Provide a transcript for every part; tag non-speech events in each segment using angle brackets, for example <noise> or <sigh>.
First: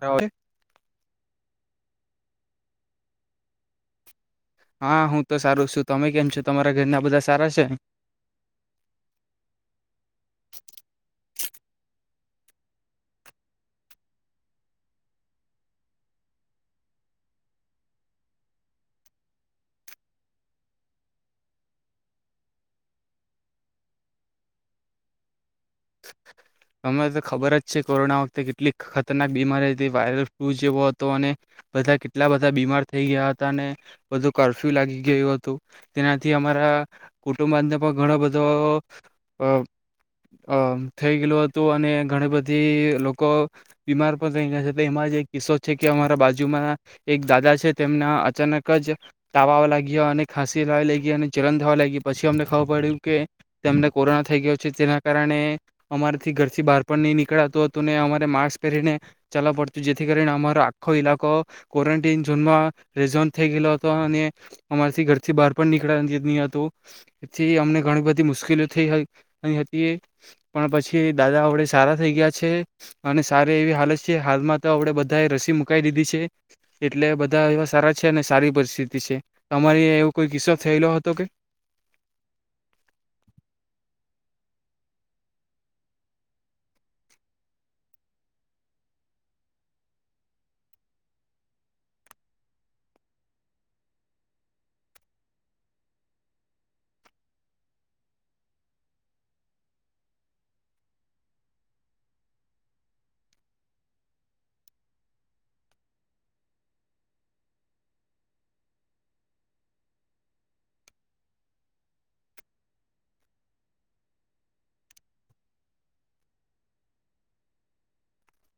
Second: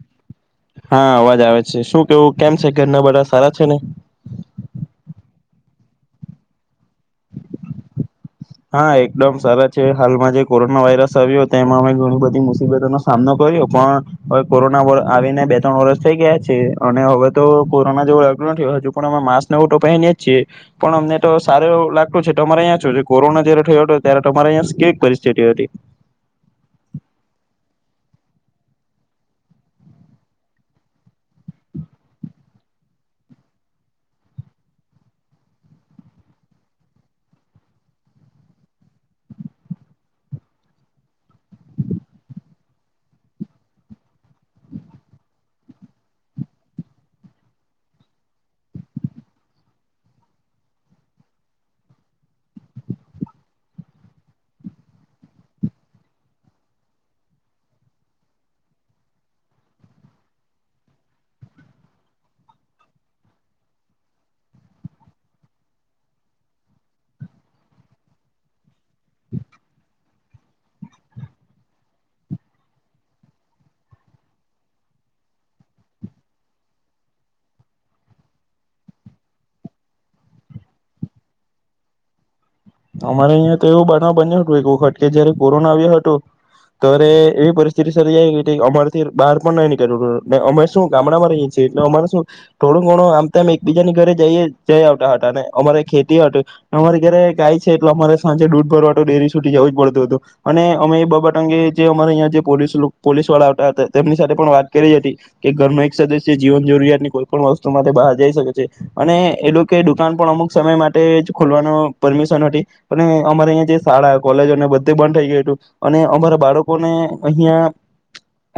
બરાબર. હા અવાજ આવે શું કેવું કેમ છે ઘરના બધા સારા છે ને? હા હું તો સારું છું તમે કેમ છો તમારા ઘરના બધા સારા છે ને? હા એકદમ સરા છે, હાલમાં જે કોરોના વાયરસ આવ્યો તે એમાં અમે ઘણી બધી મુસીબતોનો‌ સામનો કર્યો પણ, હવે કોરોના આવીને બે ત્રણ વરષ થઈ ગયા છે અને હવે તો કોરોના જેવો લગન થયો હજુ, પણ અમે માસ્ક નવટો પહેરીએ છીએ પણ અમને સારુંવું લાગતું છે, તો અમારે અહીં છો કોરોના જયારે થયો હતો ત્યારે તમારે અં કેવી પરિસ્થિતિ હતી? અમને તો ખબર જ છે કોરોના વખતે કેટલી ખતરનાક બીમારી હતી વાયરલ ફ્લુ જેવો હતો અને, બધા કેટલા બધા બીમાર થઈ ગયા હતા અને બધું કરફ્યુ લાગી ગયું હતું, તેનાથી અમારા કુટુંબને પણ ઘણો બધો અ અ થઈ ગયું તો અને ઘણી બધી લોકો બીમાર પણ થઈ ગયા છે, એમાં જ એક કિસ્સો છે કે અમારા બાજુમાં એક દાદા છે તેમના અચાનક જ તાવવા લાગ્યા અને ખાંસી લાવવા લાગી, અને જલન થવા લાગી પછી અમને ખબર પડ્યું કે તેમને કોરોના થઈ ગયો છે, તેના કારણે અમારે થી ઘરથી બાર પણ નઈ નીકળાતું હતું ને અમારે માસ્ક પહેરીને ચાલવું પડતું જેથી કરીને અમારો આખો ઈલાકો ક્વોરન્ટન ઝોનમાં રઝન થઈ ગયેલો હતો અને અમારાથી ઘરથી બહાર પણ નીકળ નહી હતું એથી અમને ઘણી બધી મુશ્કેલી થઈ હતી પણ પછી કે દાદા આપડે સારા થઈ ગયા છે, અને સારી એવી હાલત છે હાલમાં તો આપડે બધાએ રસી મુકાઈ દીધી છે, એટલે બધા એવા સારા છે અને સારી પરિસ્થિતિ છે, તમારી એવો કોઈ કિસ્સો થયેલો હતો કે અમારે અહ્યા તો એવું બનવા બન્યું હતું એક વખત કે જયારે કોરોના આવ્યો હતો, ત્યારે એવી પરિસ્થિતિ સર્ જાય કે અમારે થી બહાર પણ નઈ નીકળ્યું અમે શું ગામડામાં રહીએ છીએ એટલે અમારે શું, થોડું ઘણું આમ તોમ એકબીજાની ઘરે જઈ જઈ આવતા હતા ને અમારે ખેતી હતી, અમારી ઘરે ગાય છે એટલે અમારે સાંજે દૂઢ ભરવા ડેરી સુટી જવું જ પડતું હતું અને અમે બાબત અંગે જે અમારે અં જે પોલીસ પોલીસ વાળા આવતા હતા તેમની સાથે પણ વાત કરી હતી કે ઘર ન એક સદસ્ય જીવન જરૂરિયાતની કોઈ પણ વસ્તુ માટે બહાર જઈ શકે છે અને એલું કે દુકાન પણ અમુક સમય માટે જ ખોલવાનો પરમિશ હતી અમારે અ જે શાળા કોલેજ બધ બંધ થઈ ગયું હતું, અને અમારા બાળકોને અહિયાં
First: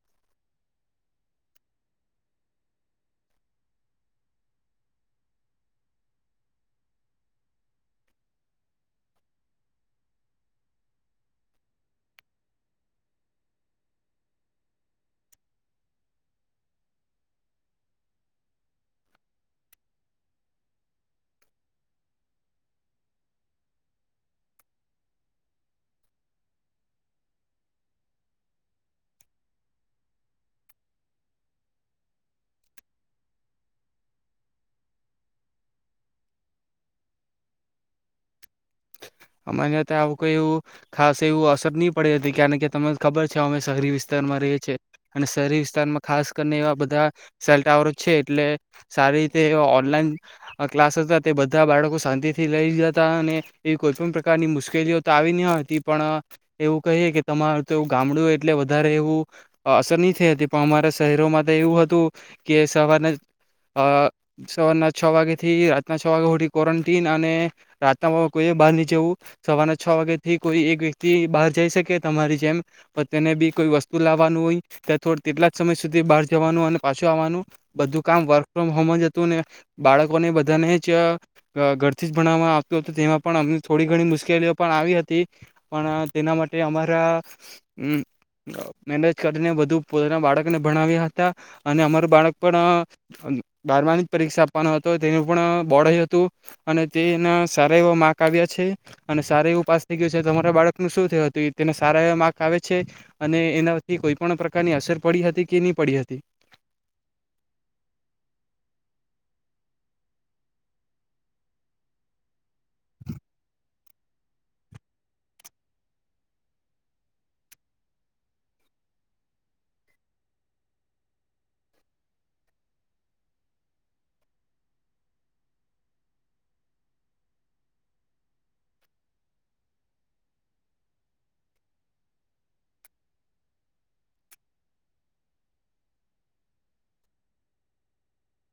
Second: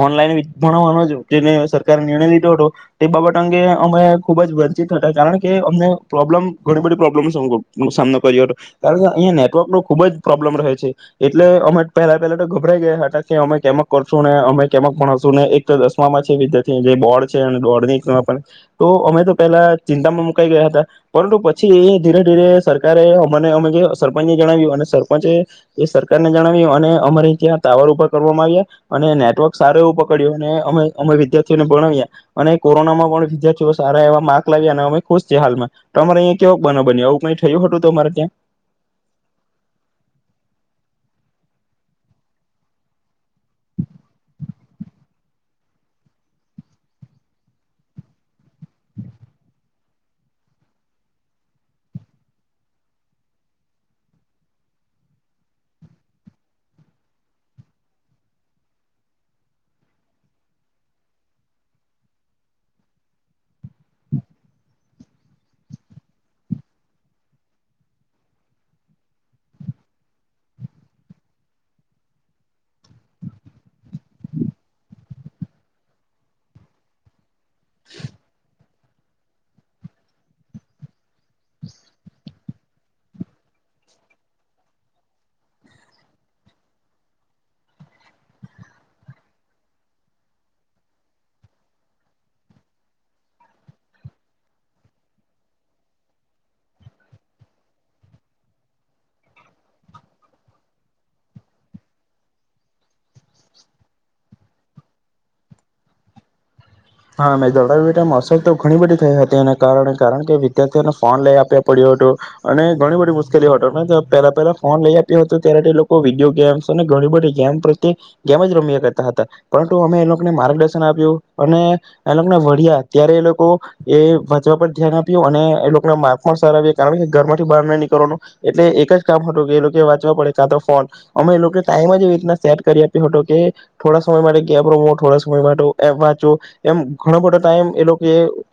ઓનલાઈન ભણાવવાનો સરકારે નિર્ણય લીધો હતો, તે બાબત અંગે અમે ખુબ જ વંચિત હતા, કારણ કે અમને પ્રોબ્લમ ઘણી બધ પ્રોબ્મ સામનો કર્યો હતો કારણ કે અહીંયા નેટવર્કનો ખુબ જ પ્રોબ્લેમ રહે છે, એટલે અમે પહેલા પહેલા તો ગભરાઈ ગયા હતા કે અમે કેમ કરશું ને અમે કેમક ભણાવશું ને એક દસમામાં છે વિદ્યાર્થી જે બોર્ડ છે બોર્ડ ન તો અમે, તો પહેલા ચિંતામાં મુકાઈ ગયા હતા પરંતુ પછી એ ધીરે ધીરે સરકારે મને અમે જે સરપંચને જણાવ્યું અને સરપંચે એ સરકારને જણાવ્યું અને અમારે ત્યાં ટાવર ઉપભા કરવામાં આવ્યા, અને નેટવર્ક સાર એવું પકડ્યું અને અમે અમે વિદ્યાર્થીઓને ભણાવ્યા અને કોરોના માં પણ વિદ્યાર્થીઓ સારા એવા માર્ક લાવ્યા, અને અમે ખુશ છએ હાલમાં તો અમારે અહીંયા કેવો બ બન આવું કઈ થયું હતું. <inaudible> અમારે આવ કોઈ એવું, ખાસ એવું અસર નહી પડી હતી, કારણ કે તમને ખબર છે અમે શહેરી વિસ્તારમાં રહીએ છીએ અને શહેરી વિસ્તારમાં ખાસ કરીને એવા છે, એટલે સારી રીતે એવા ઓનલાઈન ક્લાસ હતા તે બધા બાળકો શાંતિ થી લઈ જ હતા અને એવી કોઈ પણ પ્રકારની મુશ્કેલીઓ તો આવી ન હતી પણ, એવું કહીએ કે તમારું તો એવુ ગામડું એટલે વધારે એવું, અસર નહીં થઈ હતી પણ અમારા શહેરોમાં તો એવું હતું, કે સવારના સવારના છ વાગેથી રાતના છ વાગે ક્વોરન્ટીન, અને રાતના કોઈએ બહાર નહી જવું, સવારના છ વાગ્યાથી કોઈ એક વ્યક્તિ બહાર જઈ શકે તમારી જેમ પણ તેને ભી કોઈ વસ્તુ લાવવાનું હોય, ત્યાં થોડ તેટલા જ સમય સુધી બહાર જવાનું અને પાછું આવવાનું. બધું કામ વર્ક ફોમ હોમ જ હતું ને, બાળકોને બધાને જ ઘરથી જ ભણવામાં આવતું હતું, તેમાં પણ અમ થોડી ઘણી મુશ્કેલીઓ પણ આવી હતી, પણ તેના માટે અમારા મેનેજ કરીને બધું પોતાના બાળકને ભણાવ્યા હતા, અને અમારું બાળક પણ બારમાની જ પરીક્ષા આપવાનો હતો તેનું પણ બોડ હતું, અને તેના સારા એવા માર્ક પણ આવ્યા છે, અને સારા એવું પાસ થઈ ગયું છે તમારા બાળકનું શું થયું હતું તેને સારા એવા માર્ક આવે છે, અને એનાથી કોઈ પણ પ્રકારની અસર પડી હતી કે નહી પડી હતી હા મે દણાવી અસર તો ઘણી બધી થઈ હતી એના કારણે કારણ કે વિદ્યાર્થીઓને ફોન લઈ આપ્યા પડ્યો હતું અને ઘણી બધી મુશ્કેલીઓ હતો પહેલા પહેલા ફોન લઈ આપ્યો હતો ત્યારે એ લોકો વિડીયો ગેમ્સ અને ઘણી બધી ગેમ પ્રત્યે ગેમ જ રમ્યા કરતા હતા પરંતુ અમે એ લોકોને માર્ગદર્શન આપ્યું. અને એલોક ને વડળ્યા ત્યારે એ લોકો એ વાંચવા પર ધ્યાન આપ્યું અને એ લોકોના માર્ક પણ સારા આવ્યા કારણ કે ઘરમાંથી બહાર નય નીકળવાનું એટલે એક જ કામ હતું કે એ લોકો વાંચવા પડે કાં તો ફોન અમે એ લોકો ટાઈમ જ એવી રીત સેટ કરી આપ્યો હતો કે થોડા સમય માટે ગેમ રમો થોડા સમય માટે એ વાંચો. એમ ઘણો બધો ટાઈમ એ લોકો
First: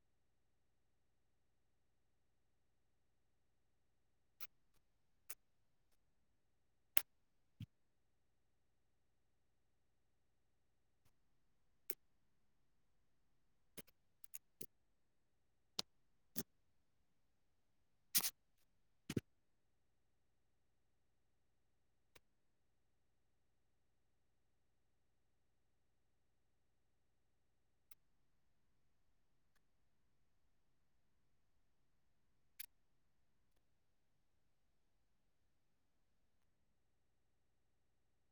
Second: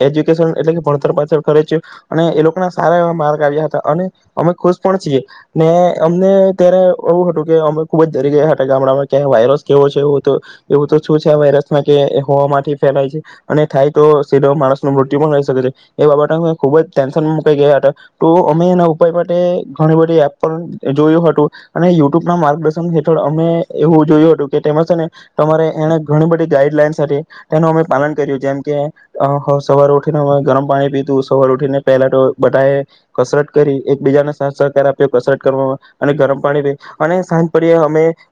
એજ્યુકેશન એટલે કે ભણતર પાછળ ખર્ચયો અને એ લોકોના સારા એવા માર્ક આવ્યા હતા અને અમે ખુશ પણ છીએ ને અમને ત્યારે એવું હતું કે અમે ખુબ જ ડરી ગયા હતા ગામડામાં કે વાયરસ કેવો છે એવ એવું તો શું છે આ વાયરસમાં કે હવા માથી ફેલાય છે. અને થાય તો સીધો માણસ નુ મૃત્યુ પણ રહી શકે છે એ બાબત અ ખુબ જ ટેન્શન મુકાઈ ગયા હતા તો અમે એના ઉપાય માટે ઘણી બધી એપ પણ જોયું હતું અને યુટ્યુબ ના માર્ગદર્શન હેઠળ અમે એવું જોયું હતું કે તેમાં છે ને તમારે એને ઘણી બધી ગાઈડલાઈન હતી. તેનું અમે પાલન કર્યું જેમ કે અ સવાર ઉઠીને અ ગરમ પાણી પીધું સવાર ઉઠીને પહેલા તો બધાએ કસરત કરી એકબીજાને સાહ સહકાર આપ્યો કસરત કરવાવામાં અને ગરમ પાણી પી અને સાંજ પડ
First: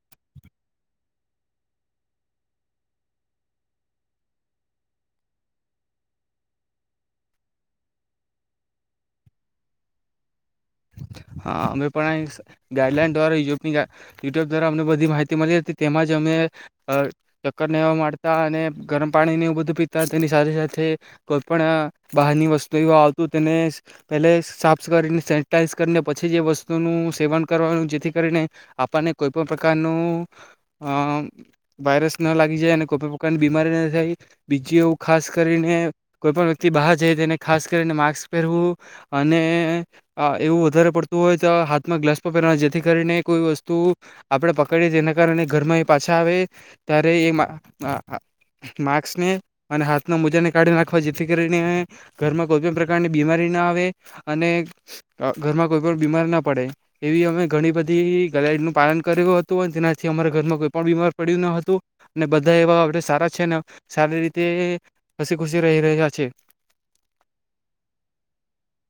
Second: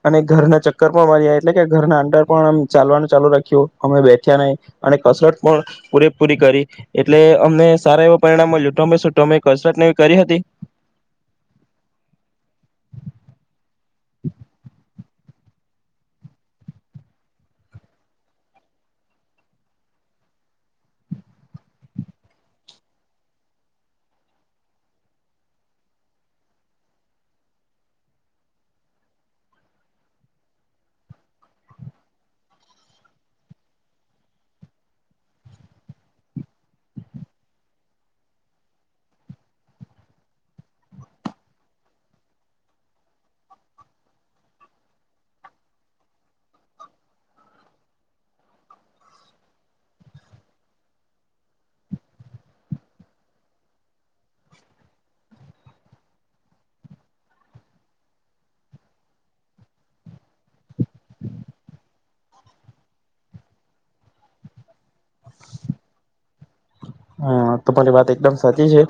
અમે ઘરના ચક્કર પણ <unintelligible> એટલે કે ઘરના અંદર પણ ચાલવાનું ચાલુ રાખ્યું અમે બેઠ્યા નહી અને કસરત પણ પૂરેપૂરી કરી એટલે અમને સારા એવા પરિણામ મળ્યું. તમે સુ કસરત ને એવી કરી હતી? હા અમે પણ આય ગાઈડલાઈન દ્વારા ઉ યુટ્યુબ દ્વારા અમને બધ માહિતી. તિ મળી હતી તેમાં જ અમે ચક્કર ને મારતા અને ગરમ પાણીને બધું પીતા તેની સાથે સાથે કોઈ પણ બહારની વસ્તુ આવતું તેને પહે સાફ કરીને સે સેનેટાઈઝ કરીને પછી જે વસ્તુનું સેવન કરવાનું જેથી કરીને આપણને કોઈ પણ પ્રકારનું અ વાયરસ ન લાગી જાય અને કોઈપ પ્રકારની બીમારી ન થાય બીજું એવું ખાસ કરીને કોઈ પણ વ્યક્તિ બહાર જાય તેને ખાસ કરીને માસ્ક પહેરવું. અને આ એવું વધારે પડતું હોય તા હાથમાં ગ્લવ્સ પહેરવા જેથી કરીને કોઈ વસ્તુ આપણે પકડીએ તેના કારણે ઘરમાં એ પાછા આવે ત્યારે એ માસ્કને અને હાથના મોજાને કાઢી નાખવા જેથી કરીને ઘરમાં કોઈપ પ્રકારની બીમારી ન આવે. અને અ ઘરમાં કોઈ પણ બીમાર ના પડે એવી અમે ઘણી બધી ગાઈડ નું પાલન કર્યું હતું અને જેનાથી અમારા ઘરમાં કોઈ પણ બીમાર પડ્યું ન હતું. અને બધા એવા આપણે સારા છે સારી રીતે હસી ખુસી રહી રહ્યા છે. હા તમારી વાત એકદમ સાચી છે.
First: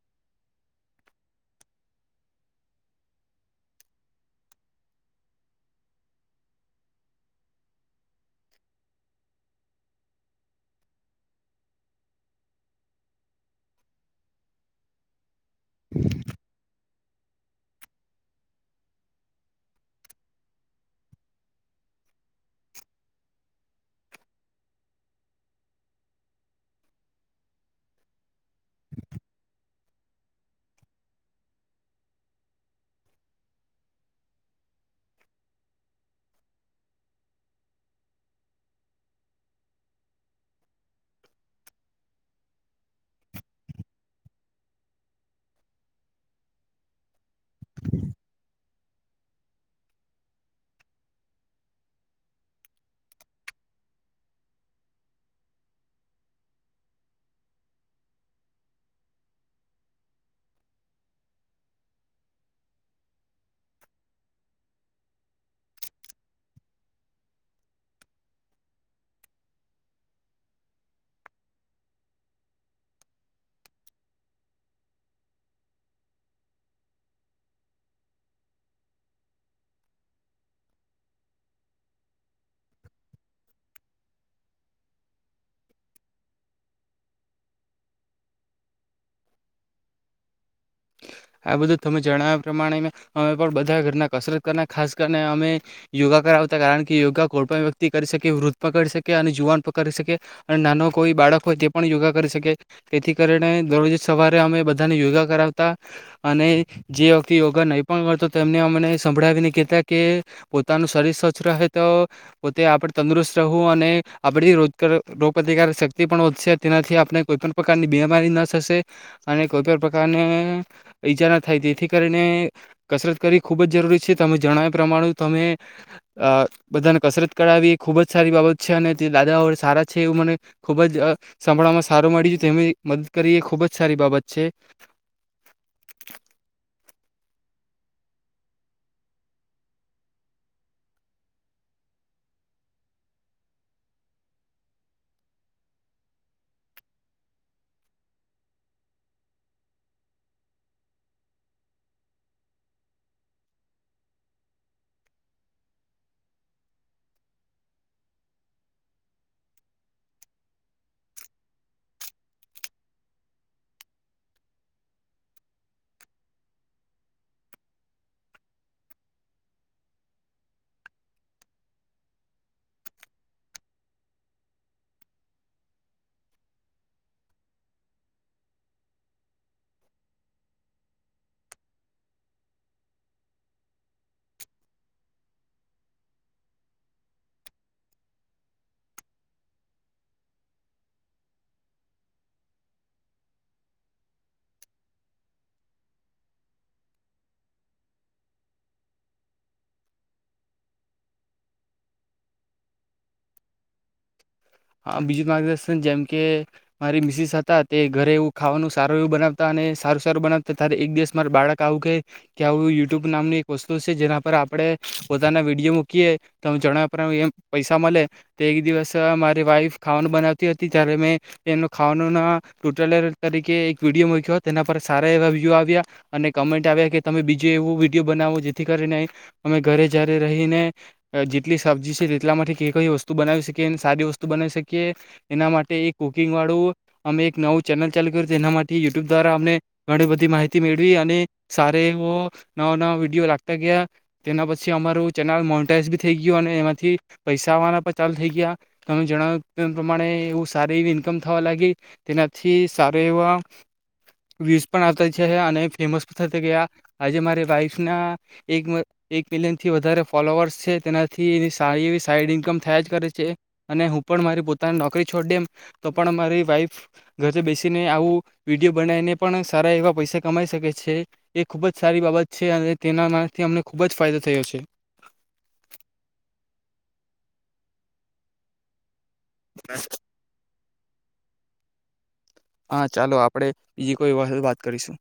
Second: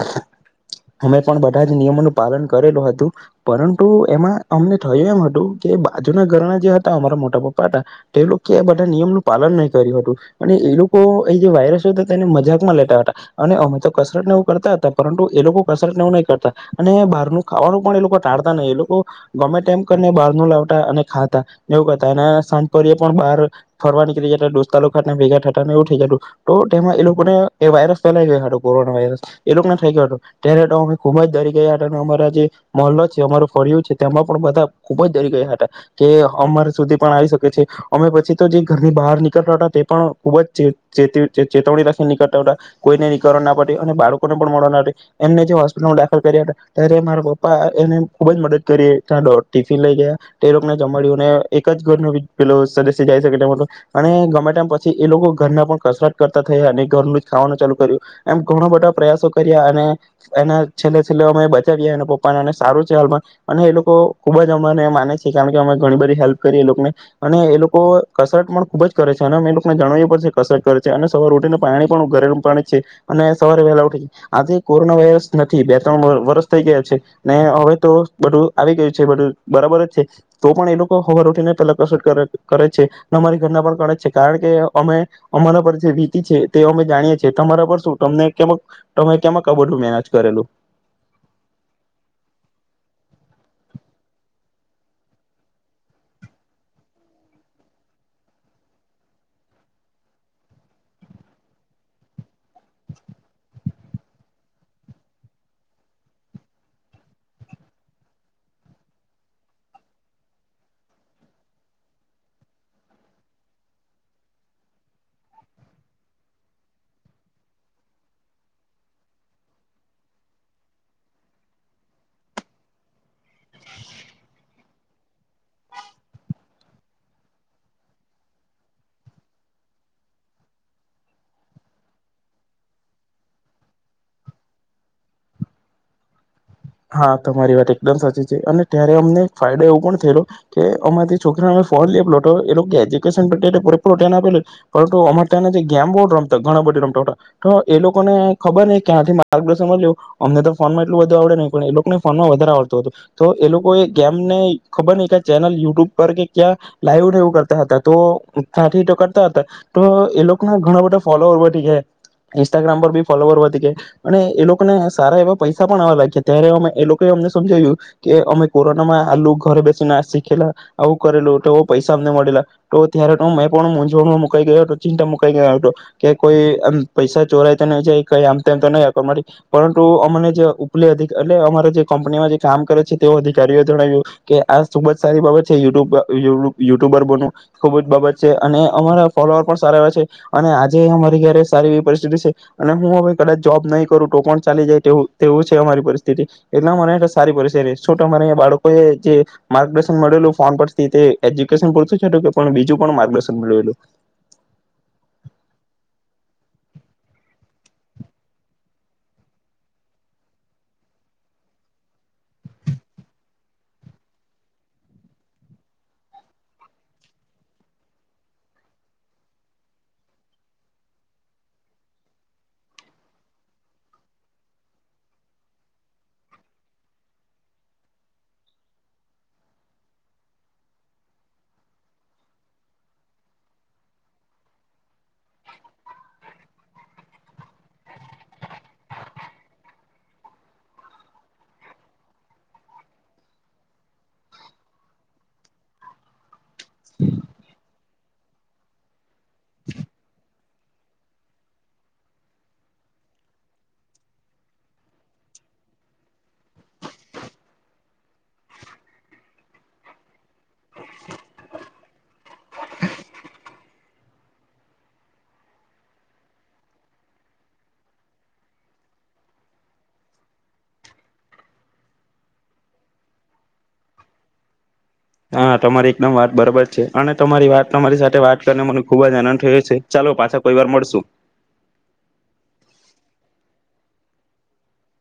અમે પણ બધા જ નિયમોનું પાલન કરેલું હતું પરંતુ એમાં અમને થયું એમ હતું કે બાજુના ઘરના જે હતા અમારા મોટા પપ્પા હતા તે લોકો બધા નિયમનું પાલન નહી કર્યું હતું અને એ લોકો એ જે વાયરસ હતુ તેને મજાકમાં લે તા હતા અને અમે તો કસરત ને એ કરતા હતા પરંતુ એ લોકો કસરત ને એવું નય કરતા. અને બહારનું ખાવાનું પણ એ લોકો ટાળતા નહી એ લોકો ગમે તેમ કરીને બારું લાવતા અને ખાતા એવું કરતા સારી પણ બહાર ફરવા નીકળી જતા દોસ્તા ખા ભેગા થતાને એવું થઈ જતું તો તેમાં એ લોકોને એ વાયરસ ફેલાઈ ગયા હતો કોરોના વાયરસ એ લોકો ના થઈ ગયો હતો ત્યારે તો અમે ખુબ જ ડરી ગયા હતા અને અમારા જે મહલ્લો છે અમાર ફરયું છે તેમાં પણ બધા ખુબ જ ડરી ગયા હતા કે અમારા સુધી પણ આવી શકે છે અમે પછી તો જે ઘરની બહાર નીકળતા હતા તે પણ ખુબ જ ચે ચેતવણી રાખી નીકળતા હતા. કોઈને નીકણ ના પડ અને બાળકોને પણ મળવા ના પ એમને જે હોસ્પિટલમાં દાખલ કર્યા હતા ત્યારે મારા પપ્પા એને ખુબ જ મદદ કરી ત્યાં દોડ ટિફિન લઈ ગયા એ લોકોને જમાડ્યું અને એક જ ઘર ન પે સદસ્ય જઈ શકે તેમ અને ગમે ટમ પછી એ લોકો ઘરના પણ કસરત કરતા થયા અને ઘરનું ખાવાનું ચાલુ કર્યું એમ ઘણો બધા પ્રયાસો કર્યા અને એના છેલ્લે છેલ્લે અમે બચાવ્યા એના પપ્પાને અને સારું છે હાલમાં અને એ લોકો ખુબ જ અમાને માને છે કારણ કે અમે ઘણી બધી હેલ્પ કરી એ લોકોને અને એ લોકો કસરત પણ ખુબ જ કરે છે. અને અ એ લોકોને જણાવવી પડશે કસરત કરે છે અને સવારે રોટીને પાણી પણ ઘરેલૂ પાણી છે અને સવારે વહેલા ઉઠી આથી કોરોના વાયરસ નથી બે ત્રણ વરષ થઈ ગયા છે ને હવે તો બધું આવી ગયું છે બું બરાબર જ છે તો પણ એ લોકો હવાર ઉઠીને પેલા કસર કરે કરે છે ને અમારી ઘરના પણ કરે છે કારણ કે અમે અમારા પર જે વીતી છે તે અમે જાણીએ છીએ. તમારા પર શું તમને કે તમે કેમાં ક બધું મેનજ કરેલું? આ બધું તમે જણાવ્યા પ્રમાણે અમે પણ બધા ઘરના કસરત કરના ખાસ કરીને અમે યોગા કરાવતા કારણ કે યોગા કોઈ પણ વ્યક્તિ કરી શકે વૃદ્ધ પણ કરી શકે અને જુવાન પણ કરી શકે અને નાનો કોઈ બાળક હોય તે પણ યોગા કરી શકે. તેથી કરીને દરરોજ સવારે અમે બધાને યોગા કરાવતા. અને જે વ્યક્તિ યોગા નહીં પણ કરતો તેમને અમને સંભળાવીને કહેતા કે પોતાનું શરીર સ્વચ્છ રહે તો પોતે આપણે તંદુરસ્ત રહેવું અને આપણી રોજ રોગપ્રતિકારક શક્તિ પણ વધશે તેનાથી આપણે કોઈપણ પ્રકારની બીમારી ન થશે. અને કોઈપણ પ્રકારને ઈજારા થાય. તેથી કરીને કસરત કરવી ખૂબ જ જરૂરી છે તમે જણાવ્યા પ્રમાણે તમે બધાને કસરત કરાવી એ ખુબ જ સારી બાબત છે. અને તે દાદાઓ સારા છે એવું મને ખુબ જ સાભળમાં સારું મળી તેની મદદ કરી એ ખૂબ જ સારી બાબત છે. <inaudible> હા તમારી વાત એકદમ સાચી છે. અને ત્યારે અમને ફાયદો એવું પણ થયેલો કે અમારી છોકરીને અમે ફોન લેેલો હતો એ લોકો એજ્યુકેનન આપે પરંતુ અમારે ત્યાં જે ગેમ બોર્ડ રમતા ઘણા બધા રમતા તો એ લોકોને ખબર ન કે આથી માર્ગદર્શન મળ્યું અમને તો ફોનમાં એટલું બધું આવડે નહીં. પણ એ લોકોએ ફોનમાં વધારે આવડતું હતું તો એ લોકોએ કેમ ને ખબર નહિ કે ચેનલ યુટ્યુબ પર કે ક્યા લાઈવ રહેવું કરતા હતા તો અ ત્યાંથી તો કતા હતા તો એ લોકોના ઘણા બધા ફોલોવર વધી ગયા ઈન્સ્ટાગ્રામ પર પણ ફોલોવર વધી ગયા અને એ લોકોને સારા એવા પૈસા પણ આવા લાગ્યા. ત્યારે અમે એ લોકો અમને સમજાવ્યું કે અમે કોરોનામાં આલુ ઘરે બેસી નાશ શીખેલા આવું કરેલું તો એ પૈસા અમને મળેલા તો ત્યારે તો મેં પણ મૂંઝવણમાં મુકાઈ ગયો હતો ચિંતા મુકાઈ ગયો હતો કે કોઈ પૈસા ચોરાય તો ન જાય કઈ આમ તોમ તો નહીં આપ માટે પરંતુ અમને જે ઉપલે અતિ એટલે અમારે જે કંપનીમાં જે કામ કરે છે તેઓ અધિકારીઓ જણાવ્યું કે આ ખુબ જ સારી બાબત છે યુટ્યુબ યુટ્યુબર બનવું ખુબ જ બાબત છે અને અમારા ફોલોઅર પણ સારા એ છે અને આજે અમારી ક્યારે સારી એવી પરિસ્થિતિ છે અને હું હવે કદાચ જોબ નહી કરું તો પણ ચાલી જાય તેવું છે અમારી પરિસ્થિ તીતી એના મળે ત સારી પરિસ્તિ તમારાં આયા બાળકો જે માર્ગદર્શનલું ફોન પરથી એજ્યુકેશન પૂરતું બીજું પણ માર્ગદર્શન મળેલું. હ બીજું માર્ગદર્શન જેમ કે મારી મિસીસ હતા તે ઘરે એવું ખાવાનું સારું એવું બનાવતા અને સારું સારું બનાવતા ત્યારે એક દિવસ માર બાળક આવું ક કે આવ યુટ્યુબ નામની એક વસ્તુ છે જેના પર આપણે પોતાના વિડીયો મૂકીએ તો જણાવ એમ પૈસા મળે તો એક દિવસ મા વાઈફ ખાવાનું બનાવતી હતી ત્યારે મેં એનો ખાવાનો ના ટોટલ તરીકે એક વિડીયો મક્યો તેના પર સારા એવા વ્યૂ આવ્યા અને કમેન્ટ આવ્યા કે તમે બીજું એવું વિડીયો બનાવો જેથી કરીને અમે ઘરે જયારે રહીને જેટલી સબ્જી છે તેટલા માટે કઈ કઈ વસ્તુ બનાવી શકીએ સારી વસ્તુ બના શકીએ એના માટે એક કુકિંગ વાળું અમે એક નવું ચેનલ ચાલુ કર્યું એના માટે યુટ્યુબ દ્વારા અને ઘણી બધી માહિતી મેળવી અને સાર એવો નવા નવા વિડીયો લાગતા ગયા તેના પછી અમારું ચેનલ મોન્ટઇઝી થઈ ગયું અને એમાંથી પૈસા વા પણ ચાલુ થઈ ગયા. તમે જણાવ <unintelligible> પ્રમાણે એવું સારી એવી ઇન્કમ થવા લાગી તેનાથી સારો એવા વ્યૂઝ પણ આવતા છે અને ફેમસ પણ થતા ગયા આજે મારે વાઈફના એક એક મિલિયન થી વધારે ફોલો કરર્સ છે. તેનાથી એની સારી એવી સાઈડ ઈન્કમ થયા જ કરે છે. અને હું પણ મારી પોતાને નોકરી છોડી દેમ તો પણ અમારી વાઈફ ઘરે બેસીને આવું વિડીયો બનાવીને પણ સારા એવા પૈસા કમાઈ શકે છે એ ખૂબ જ સારી બાબત છે અને તેનામાંથી અમને ખૂબ જ ફાયદો થયો છે. હા તમારી એકદમ વાત બરાબર છે અને તમારી વાત તમારી સાથે વાત કરીને મને ખુબ જ આનંદ થયો છે. ચાલો પાછા કોઈ વાર મળશુ. હા ચાલો આપણેે બીજી કોઈ વખત વાત કરીશું.